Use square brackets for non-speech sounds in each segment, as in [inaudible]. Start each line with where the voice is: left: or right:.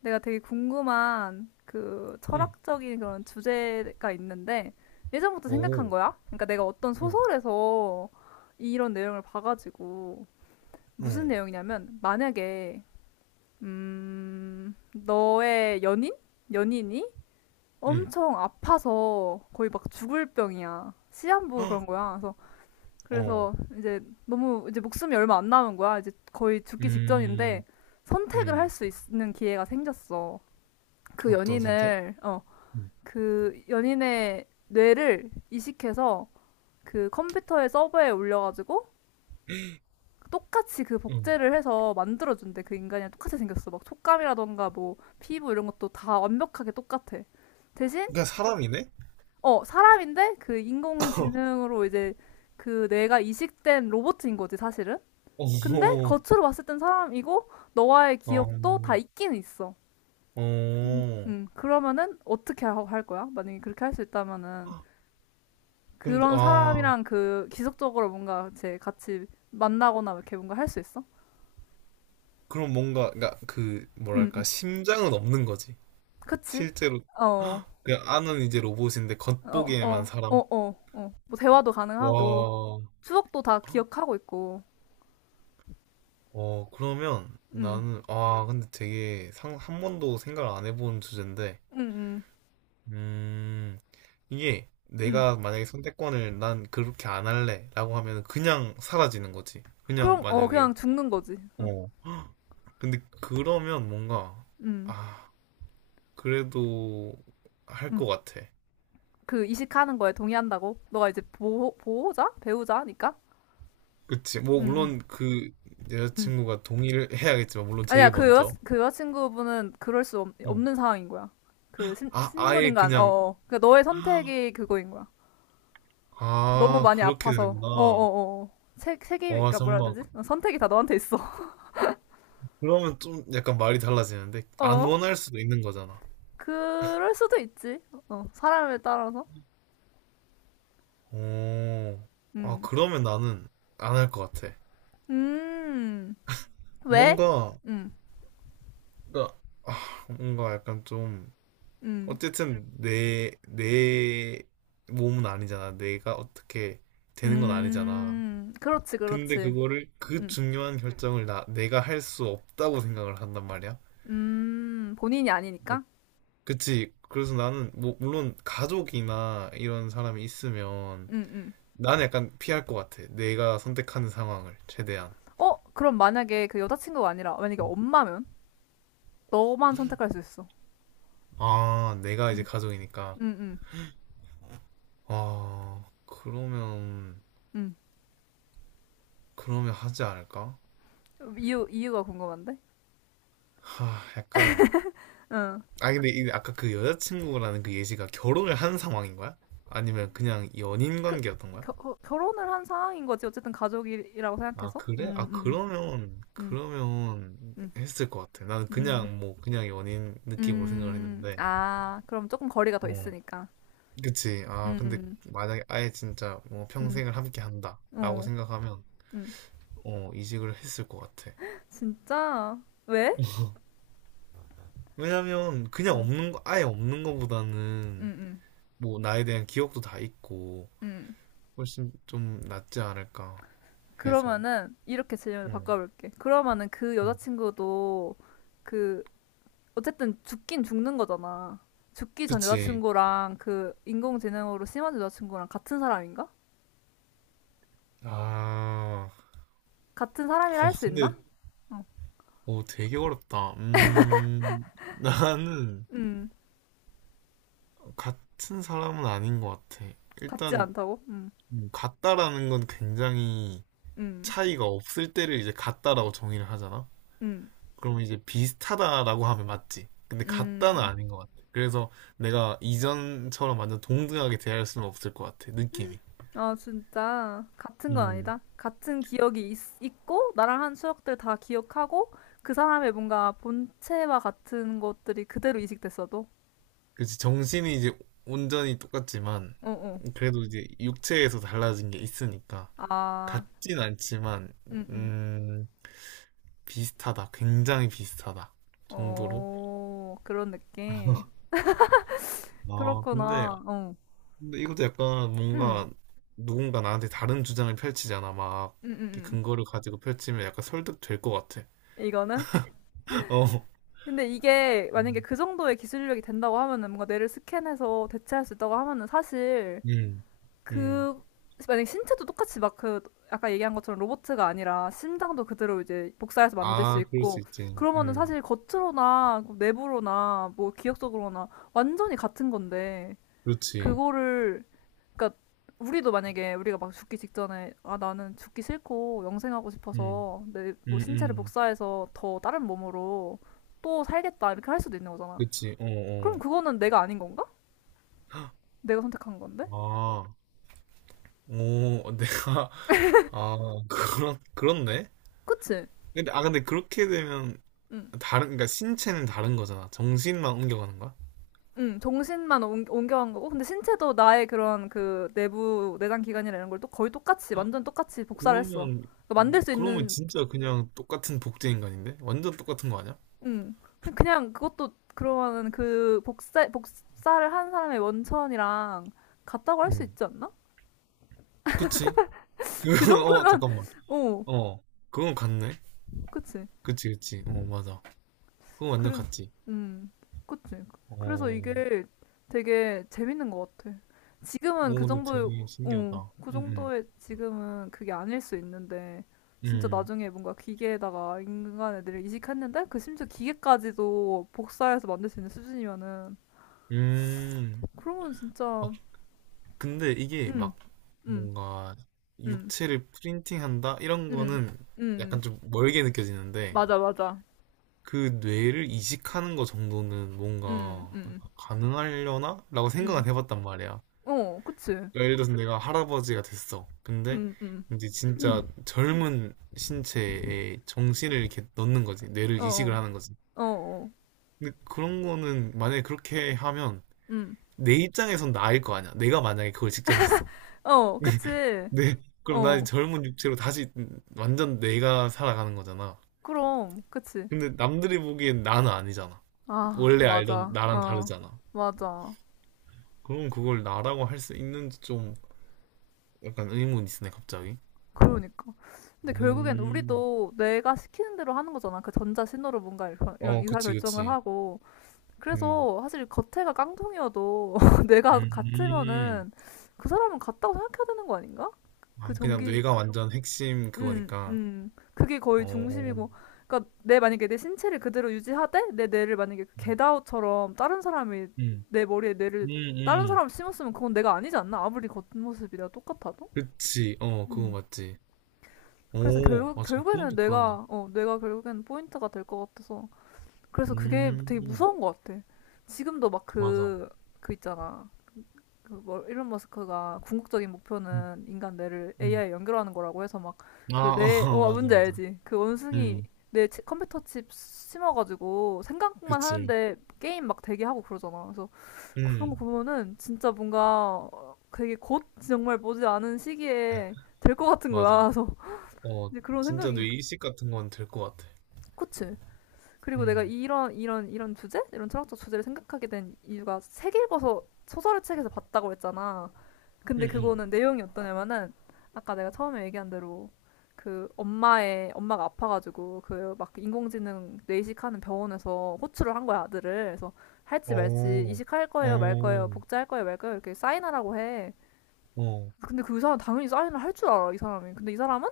left: 내가 되게 궁금한 그
right: 응.
left: 철학적인 그런 주제가 있는데 예전부터 생각한
right: 오.
left: 거야. 그러니까 내가 어떤
right: 응.
left: 소설에서 이런 내용을 봐가지고 무슨
right: 어.
left: 내용이냐면 만약에 너의 연인? 연인이
right: 응.
left: 엄청 아파서 거의 막 죽을 병이야. 시한부 그런
right: 헉!
left: 거야. 그래서
right: 어.
left: 그래서 이제 너무 이제 목숨이 얼마 안 남은 거야. 이제 거의 죽기 직전인데
right: 음.
left: 선택을 할
right: 음.
left: 수 있는 기회가 생겼어. 그
right: 어떤 선택?
left: 연인을
right: 응.
left: 그 연인의 뇌를 이식해서 그 컴퓨터의 서버에 올려가지고 똑같이 그
right: 응.
left: 복제를 해서 만들어준대. 그 인간이랑 똑같이 생겼어. 막 촉감이라던가 뭐 피부 이런 것도 다 완벽하게 똑같아. 대신
right: 그러니까 사람이네?
left: 어 사람인데 그
right: [laughs]
left: 인공지능으로 이제 그 뇌가 이식된 로봇인 거지 사실은. 근데
right: 어.
left: 겉으로 봤을 땐 사람이고 너와의 기억도 다
right: 어.
left: 있기는 있어.
right: 어.
left: 그러면은 할 거야? 만약에 그렇게 할 수 있다면은
right: 근데
left: 그런
right: 아,
left: 사람이랑 그 지속적으로 뭔가 제 같이 만나거나 이렇게 뭔가 할 수 있어?
right: 그럼 뭔가 그러니까 그
left: 응,
right: 뭐랄까
left: 응.
right: 심장은 없는 거지.
left: 그치?
right: 실제로
left: 어, 어,
right: 헉! 그냥 안은 이제 로봇인데
left: 어,
right: 겉보기에만
left: 어, 어,
right: 사람.
left: 어. 뭐 대화도 가능하고
right: 와.
left: 추억도 다 기억하고 있고.
right: 어, 그러면
left: 응,
right: 나는 아, 근데 되게 상, 한 번도 생각을 안 해본 주제인데
left: 응, 응,
right: 음, 이게
left: 응.
right: 내가 만약에 선택권을 난 그렇게 안 할래라고 하면 그냥 사라지는 거지. 그냥
left: 그럼 어
right: 만약에
left: 그냥 죽는 거지. 응,
right: 어. [gasps] 근데 그러면 뭔가
left: 응,
right: 아, 그래도 할
left: 응.
right: 것 같아.
left: 그 이식하는 거에 동의한다고? 너가 이제 보호자, 배우자니까?
right: 그치. 뭐
left: 응,
right: 물론 그
left: 응, 응.
right: 여자친구가 동의를 해야겠지만 물론
left: 아니야,
right: 제일 먼저.
left: 그 여자친구분은
right: 어.
left: 없는 상황인 거야. 그 신,
right: 아, 아예
left: 식물인간,
right: 그냥
left: 어어. 그 너의 선택이 그거인 거야. 너무
right: 아,
left: 많이
right: 그렇게
left: 아파서,
right: 되는구나.
left: 어어어. 책임,
right: 와,
left: 그러니까 뭐라 해야
right: 정말
left: 되지? 어, 선택이 다 너한테 있어.
right: 그러면 좀 약간 말이 달라지는데
left: [laughs]
right: 안
left: 어?
right: 원할 수도 있는 거잖아.
left: 그럴 수도 있지. 어, 사람에 따라서.
right: 오, 아,
left: 음.
right: 그러면 나는 안 할 것 같아.
left: 음. 왜?
right: 뭔가,
left: 음.
right: 그러니까, 아, 뭔가 약간 좀,
left: 음.
right: 어쨌든 내 몸은 아니잖아. 내가 어떻게 되는 건 아니잖아.
left: 음. 그렇지,
right: 근데
left: 그렇지.
right: 그거를, 그
left: 음.
right: 중요한 결정을 내가 할 수 없다고 생각을 한단 말이야.
left: 음. 본인이
right: 뭐,
left: 아니니까?
right: 그치. 그래서 나는, 뭐, 물론 가족이나 이런 사람이 있으면,
left: 음, 음.
right: 나는 약간 피할 것 같아. 내가 선택하는 상황을, 최대한.
left: 어? 그럼 만약에 그 여자친구가 아니라, 만약에
right: 음.
left: 엄마면? 너만 선택할 수 있어.
right: 아, 내가 이제
left: 응,
right: 가족이니까.
left: 응, 응,
right: 아, 그러면,
left: 응.
right: 그러면 하지 않을까?
left: 이유가 궁금한데?
right: 하, 약간.
left: 응.
right: 아, 근데 이 아까 그 여자친구라는 그 예시가 결혼을 한 상황인 거야? 아니면 그냥 연인
left: 그,
right: 관계였던 거야?
left: 겨, 어, 결혼을 한 상황인 거지. 어쨌든 가족이라고
right: 아,
left: 생각해서.
right: 그래? 아,
left: 음,
right: 그러면,
left: 음,
right: 그러면
left: 음, 음,
right: 했을 것 같아. 나는
left: 음,
right: 그냥 뭐, 그냥 연인 느낌으로 생각을 했는데.
left: 아, 그럼 조금 거리가 더
right: 어,
left: 있으니까.
right: 그치. 아, 근데
left: 음,
right: 만약에 아예 진짜 뭐
left: 음,
right: 평생을 함께 한다. 라고
left: 어,
right: 생각하면,
left: 음.
right: 어, 이직을 했을 것 같아.
left: 진짜? 왜?
right: 왜냐면, 그냥
left: 어,
right: 없는 거, 아예 없는
left: 음,
right: 거보다는
left: 음,
right: 뭐 나에 대한 기억도 다 있고
left: 음.
right: 훨씬 좀 낫지 않을까 해서
left: 그러면은, 이렇게 질문을
right: 응.
left: 바꿔볼게. 그러면은 그
right: 응.
left: 여자친구도 그 어쨌든 죽긴 죽는 거잖아. 죽기 전
right: 그치
left: 여자친구랑 그 인공지능으로 심한 여자친구랑 같은 사람인가?
right: 아
left: 같은 사람이라
right: 어,
left: 할 수 있나?
right: 근데
left: 어.
right: 어 되게 어렵다 [laughs] 나는
left: 음,
right: 같은 사람은 아닌 것 같아
left: 같지
right: 일단
left: 않다고?
right: 같다라는 건 굉장히
left: 음,
right: 차이가 없을 때를 이제 같다라고 정의를 하잖아
left: 음,
right: 그러면 이제 비슷하다라고 하면 맞지 근데 같다는
left: 음.
right: 아닌 것 같아 그래서 내가 이전처럼 완전 동등하게 대할 수는 없을 것 같아 느낌이
left: 아, 진짜. 같은 건
right: 음.
left: 아니다. 있고, 나랑 한 추억들 다 기억하고, 그 사람의 뭔가 본체와 같은 것들이 그대로 이식됐어도?
right: 그치, 정신이 이제 온전히 똑같지만,
left: 어, 어.
right: 그래도 이제 육체에서 달라진 게 있으니까.
left: 아,
right: 같진 않지만,
left: 음, 음.
right: 음, 비슷하다. 굉장히 비슷하다. 정도로.
left: 어, 그런 느낌.
right: [laughs] 아, 근데,
left: 그렇구나. 어.
right: 근데 이것도 약간
left: 응.
right: 뭔가 누군가 나한테 다른 주장을 펼치잖아. 막,
left: 음,
right: 이렇게
left: 음,
right: 근거를 가지고 펼치면 약간 설득될 것 같아.
left: 이거는?
right: [laughs] 어.
left: 근데 이게 만약에
right: 음,
left: 그 정도의 기술력이 된다고 하면은 뭔가 뇌를 스캔해서 대체할 수 있다고 하면은 사실
right: 음. 음.
left: 그 만약에 신체도 똑같이 막 그 아까 얘기한 것처럼 로봇가 아니라 심장도 그대로 이제 복사해서 만들 수
right: 아, 그럴 수
left: 있고,
right: 있지.
left: 그러면은
right: 음.
left: 사실 겉으로나 뭐 내부로나 뭐 기억 적으로나 완전히 같은 건데.
right: 그렇지.
left: 그거를 그러니까 우리도 만약에 우리가 막 죽기 직전에, 아 나는 죽기 싫고 영생하고
right: 음.
left: 싶어서 내 뭐
right: 음,
left: 신체를
right: 음.
left: 복사해서 더 다른 몸으로 또 살겠다 이렇게 할 수도 있는 거잖아.
right: 그치. 어, 어.
left: 그럼 그거는 내가 아닌 건가? 내가 선택한 건데?
right: 아, 오, 내가, [laughs] 아, 그런, 그렇네?
left: 그치?
right: 근데 그렇게 되면,
left: 응.
right: 다른, 그러니까 신체는 다른 거잖아. 정신만 옮겨가는 거야?
left: 응, 옮겨간 거고, 근데 신체도 나의 그런 그 내부 내장 기관이나 이런 걸 또 거의 똑같이, 완전 똑같이 복사를 했어.
right: 그러면,
left: 그러니까 만들 수
right: 그러면
left: 있는.
right: 진짜 그냥 똑같은 복제 인간인데? 완전 똑같은 거 아니야?
left: 응. 그냥 그것도 그러면은 그 복사를 한 사람의 원천이랑 같다고 할 수
right: 응.
left: 있지 않나?
right: 그치? [laughs]
left: 그
right: 그건, 어,
left: 정도면,
right: 잠깐만.
left: [laughs] 어,
right: 어, 그건 같네?
left: 그치.
right: 그치, 그치. 어, 맞아. 그건 완전
left: 그래,
right: 같지.
left: 음, 그치. 그래서
right: 어,
left: 이게 되게 재밌는 것 같아. 지금은
right: 오,
left: 그
right: 근데
left: 정도의,
right: 되게
left: 어,
right: 신기하다.
left: 그
right: 응, 응,
left: 정도의 지금은 그게 아닐 수 있는데, 진짜
right: 응,
left: 나중에 뭔가 기계에다가 인간 애들을 이식했는데, 그 심지어 기계까지도 복사해서 만들 수 있는 수준이면은,
right: 음.
left: 그러면
right: 음.
left: 진짜,
right: 근데 이게
left: 음,
right: 막
left: 음.
right: 뭔가
left: 음,
right: 육체를 프린팅한다 이런
left: 음,
right: 거는
left: 음,
right: 약간 좀 멀게 느껴지는데
left: 맞아, 맞아.
right: 그 뇌를 이식하는 거 정도는
left: 음,
right: 뭔가
left: 음,
right: 가능하려나? 라고
left: 음,
right: 생각은 해봤단 말이야.
left: 어, 그치.
right: 그러니까 예를 들어서 내가 할아버지가 됐어. 근데
left: 음, 음,
right: 이제 진짜 젊은 신체에 정신을 이렇게 넣는 거지. 뇌를
left: 어,
right: 이식을
left: 어,
right: 하는 거지.
left: 어, 어,
right: 근데 그런 거는 만약에 그렇게 하면
left: 음,
right: 내 입장에선 나일 거 아니야. 내가 만약에 그걸 직접 했어
left: 어, 그치.
right: 네. [laughs] 그럼 나
left: 어,
right: 젊은 육체로 다시 완전 내가 살아가는 거잖아.
left: 그럼, 그치.
right: 근데 남들이 보기엔 나는 아니잖아.
left: 아,
right: 원래 알던
left: 맞아.
right: 나랑
left: 어,
right: 다르잖아.
left: 맞아.
right: 그럼 그걸 나라고 할 수 있는지 좀 약간 의문이 있으네, 갑자기.
left: 그러니까. 근데 결국엔
right: 음.
left: 우리도 내가 시키는 대로 하는 거잖아. 그 전자 신호로 뭔가 이런, 이런
right: 어,
left: 의사
right: 그치,
left: 결정을
right: 그치.
left: 하고.
right: 음.
left: 그래서 사실 겉에가 깡통이어도 [laughs] 내가
right: 음.
left: 같으면은 그 사람은 같다고 생각해야 되는 거 아닌가? 그
right: 아, 그냥
left: 전기,
right: 뇌가 완전 핵심 그거니까.
left: 그게 거의
right: 어.
left: 중심이고. 그러니까 내 만약에 내 신체를 그대로 유지하되 내 뇌를 만약에 겟아웃처럼 다른 사람이
right: 음.
left: 내 머리에 뇌를
right: 음,
left: 다른
right: 음.
left: 사람 심었으면 그건 내가 아니지 않나? 아무리 겉모습이라 똑같아도.
right: 그치. 어, 그거
left: 음.
right: 맞지.
left: 그래서
right: 오, 맞아. 그건
left: 결국에는
right: 또 그렇네.
left: 뇌가 어 뇌가 결국에는 포인트가 될 것 같아서. 그래서 그게 되게
right: 음.
left: 무서운 것 같아. 지금도 막
right: 맞아.
left: 그 있잖아. 그 뭐, 일론 머스크가 궁극적인
right: 음.
left: 목표는 인간 뇌를
right: 음.
left: AI에 연결하는 거라고 해서 막
right: 아,
left: 그
right: 어,
left: 뇌, 어,
right: [laughs] 맞아,
left: 뭔지
right: 맞아.
left: 알지? 그 원숭이
right: 응,
left: 뇌 컴퓨터 칩 심어가지고 생각만
right: 그치.
left: 하는데 게임 막 되게 하고 그러잖아. 그래서 그런 거
right: 응,
left: 보면은 진짜 뭔가 되게 곧 정말 보지 않은 시기에 될 것 같은
right: 맞아.
left: 거야. 그래서
right: 어,
left: 이제 그런
right: 진짜 뇌
left: 생각이.
right: 이식 같은 건 될 것 같아.
left: 그치? 그리고 내가
right: 응,
left: 이런 주제? 이런 철학적 주제를 생각하게 된 이유가 책 읽어서 소설의 책에서 봤다고 했잖아.
right: 응,
left: 근데
right: 응.
left: 그거는 내용이 어떠냐면은 아까 내가 처음에 얘기한 대로 그 엄마의 엄마가 아파가지고 그 막 인공지능 뇌이식하는 병원에서 호출을 한 거야 아들을. 그래서 할지
right: 어,
left: 말지
right: 오
left: 이식할 거예요 말 거예요 복제할 거예요 말 거예요 이렇게 사인하라고 해.
right: 어, 어.
left: 근데 그 사람 당연히 사인을 할 줄 알아 이 사람이. 근데 이 사람은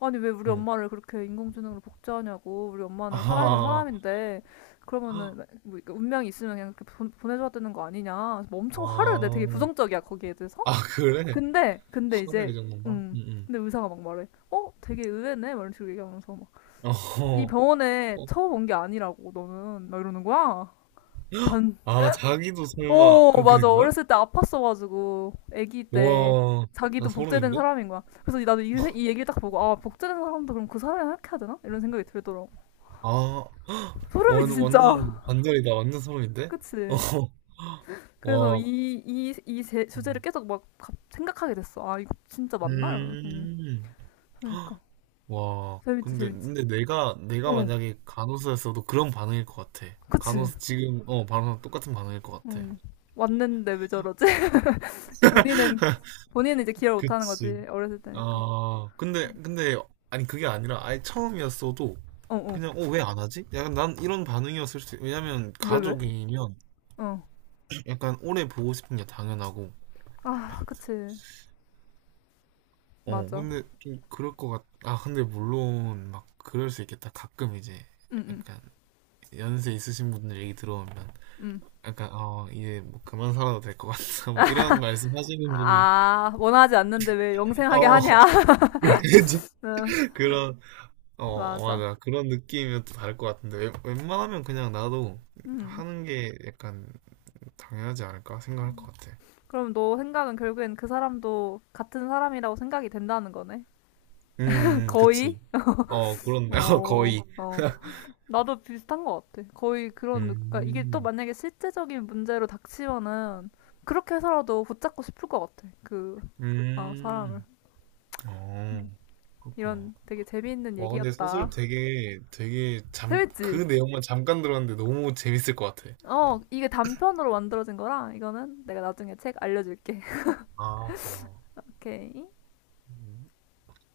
left: 아니 왜 우리 엄마를 그렇게 인공지능으로 복제하냐고, 우리 엄마는 살아있는
right: 아,
left: 사람인데 그러면은 뭐 운명이 있으면 그냥 그렇게 내줘야 되는 거 아니냐. 그래서 뭐
right: 아,
left: 엄청 화를 내. 되게 부정적이야 거기에 대해서.
right: 아, 그래?
left: 근데
right: 화를
left: 이제
right: 이 정도인가?
left: 음
right: 응, 응.
left: 근데 의사가 막 말해. 어 되게 의외네 막 이런 식으로 얘기하면서 막 이
right: 어,
left: 병원에
right: 어.
left: 처음 온 게 아니라고 너는 막 이러는 거야. 반어
right: 아, 자기도 설마 그렇게
left: 맞아.
right: 된 거야?
left: 어렸을 때 아팠어가지고 아기 때
right: 우와, 나
left: 자기도 복제된
right: 소름인데?
left: 사람인 거야. 그래서 나도 이 얘기를 딱 보고 아 복제된 사람도 그럼 그 사람이랑 이렇게 해야 되나 이런 생각이 들더라고.
right: 아, 완,
left: 소름이지 진짜.
right: 완전 반전이다. 완전
left: [laughs]
right: 소름인데? 어,
left: 그치. 그래서
right: 와.
left: 이 주제를 계속 막 생각하게 됐어. 아 이거 진짜 맞나 이러면서
right: 음.
left: 그러니까
right: 와,
left: 재밌지
right: 근데,
left: 재밌지.
right: 근데 내가
left: 어
right: 만약에 간호사였어도 그런 반응일 것 같아.
left: 그치
right: 간호사, 지금, 어, 간호사 똑같은 반응일 것 같아.
left: 음. 왔는데 왜 저러지? [laughs] 본인은, 본인은 이제 기억 못하는 거지.
right: 그치.
left: 어렸을 때니까.
right: 아, 근데, 아니, 그게 아니라 아예 처음이었어도
left: 어, 어.
right: 그냥, 어, 왜 안 하지? 약간 난 이런 반응이었을 수, 왜냐면
left: 왜, 왜?
right: 가족이면
left: 어.
right: 약간 오래 보고 싶은 게 당연하고,
left: 아, 그치.
right: 어,
left: 맞아.
right: 근데 좀 그럴 것 같, 아, 근데 물론 막 그럴 수 있겠다. 가끔 이제
left: 응, 응,
right: 약간 연세 있으신 분들 얘기 들어보면
left: 응.
right: 약간 어 이제 뭐 그만 살아도 될 것 같다 [laughs] 뭐 이런 말씀 하시는 분이
left: 아, 원하지 않는데 왜 영생하게
right: 어
left: 하냐? [laughs]
right: [laughs]
left: 응,
right: 그런 어 어,
left: 맞아.
right: 맞아 그런 느낌이면 또 다를 것 같은데 웬만하면 그냥 나도
left: 음.
right: 하는 게 약간 당연하지 않을까 생각할 것 같아
left: 그럼 너 생각은 결국엔 그 사람도 같은 사람이라고 생각이 된다는 거네? [laughs] 거의?
right: 그치 어 그렇네 [laughs] 어,
left: 어,
right: 거의
left: 어. 나도 비슷한 것 같아. 거의 그런, 그러니까 이게 또
right: 음음어
left: 만약에 실제적인 문제로 닥치면은 그렇게 해서라도 붙잡고 싶을 것 같아. 그, 아, 사람을. 음.
right: 그렇구나
left: 이런 되게 재미있는
right: 와 근데 소설
left: 얘기였다.
right: 되게 되게 잠 그
left: 재밌지?
right: 내용만 잠깐 들었는데 너무 재밌을 것 같아
left: 어, 이게 단편으로 만들어진 거라 이거는 내가 나중에 책 알려줄게. [laughs]
right: 아 와.
left: 오케이.
right: 음.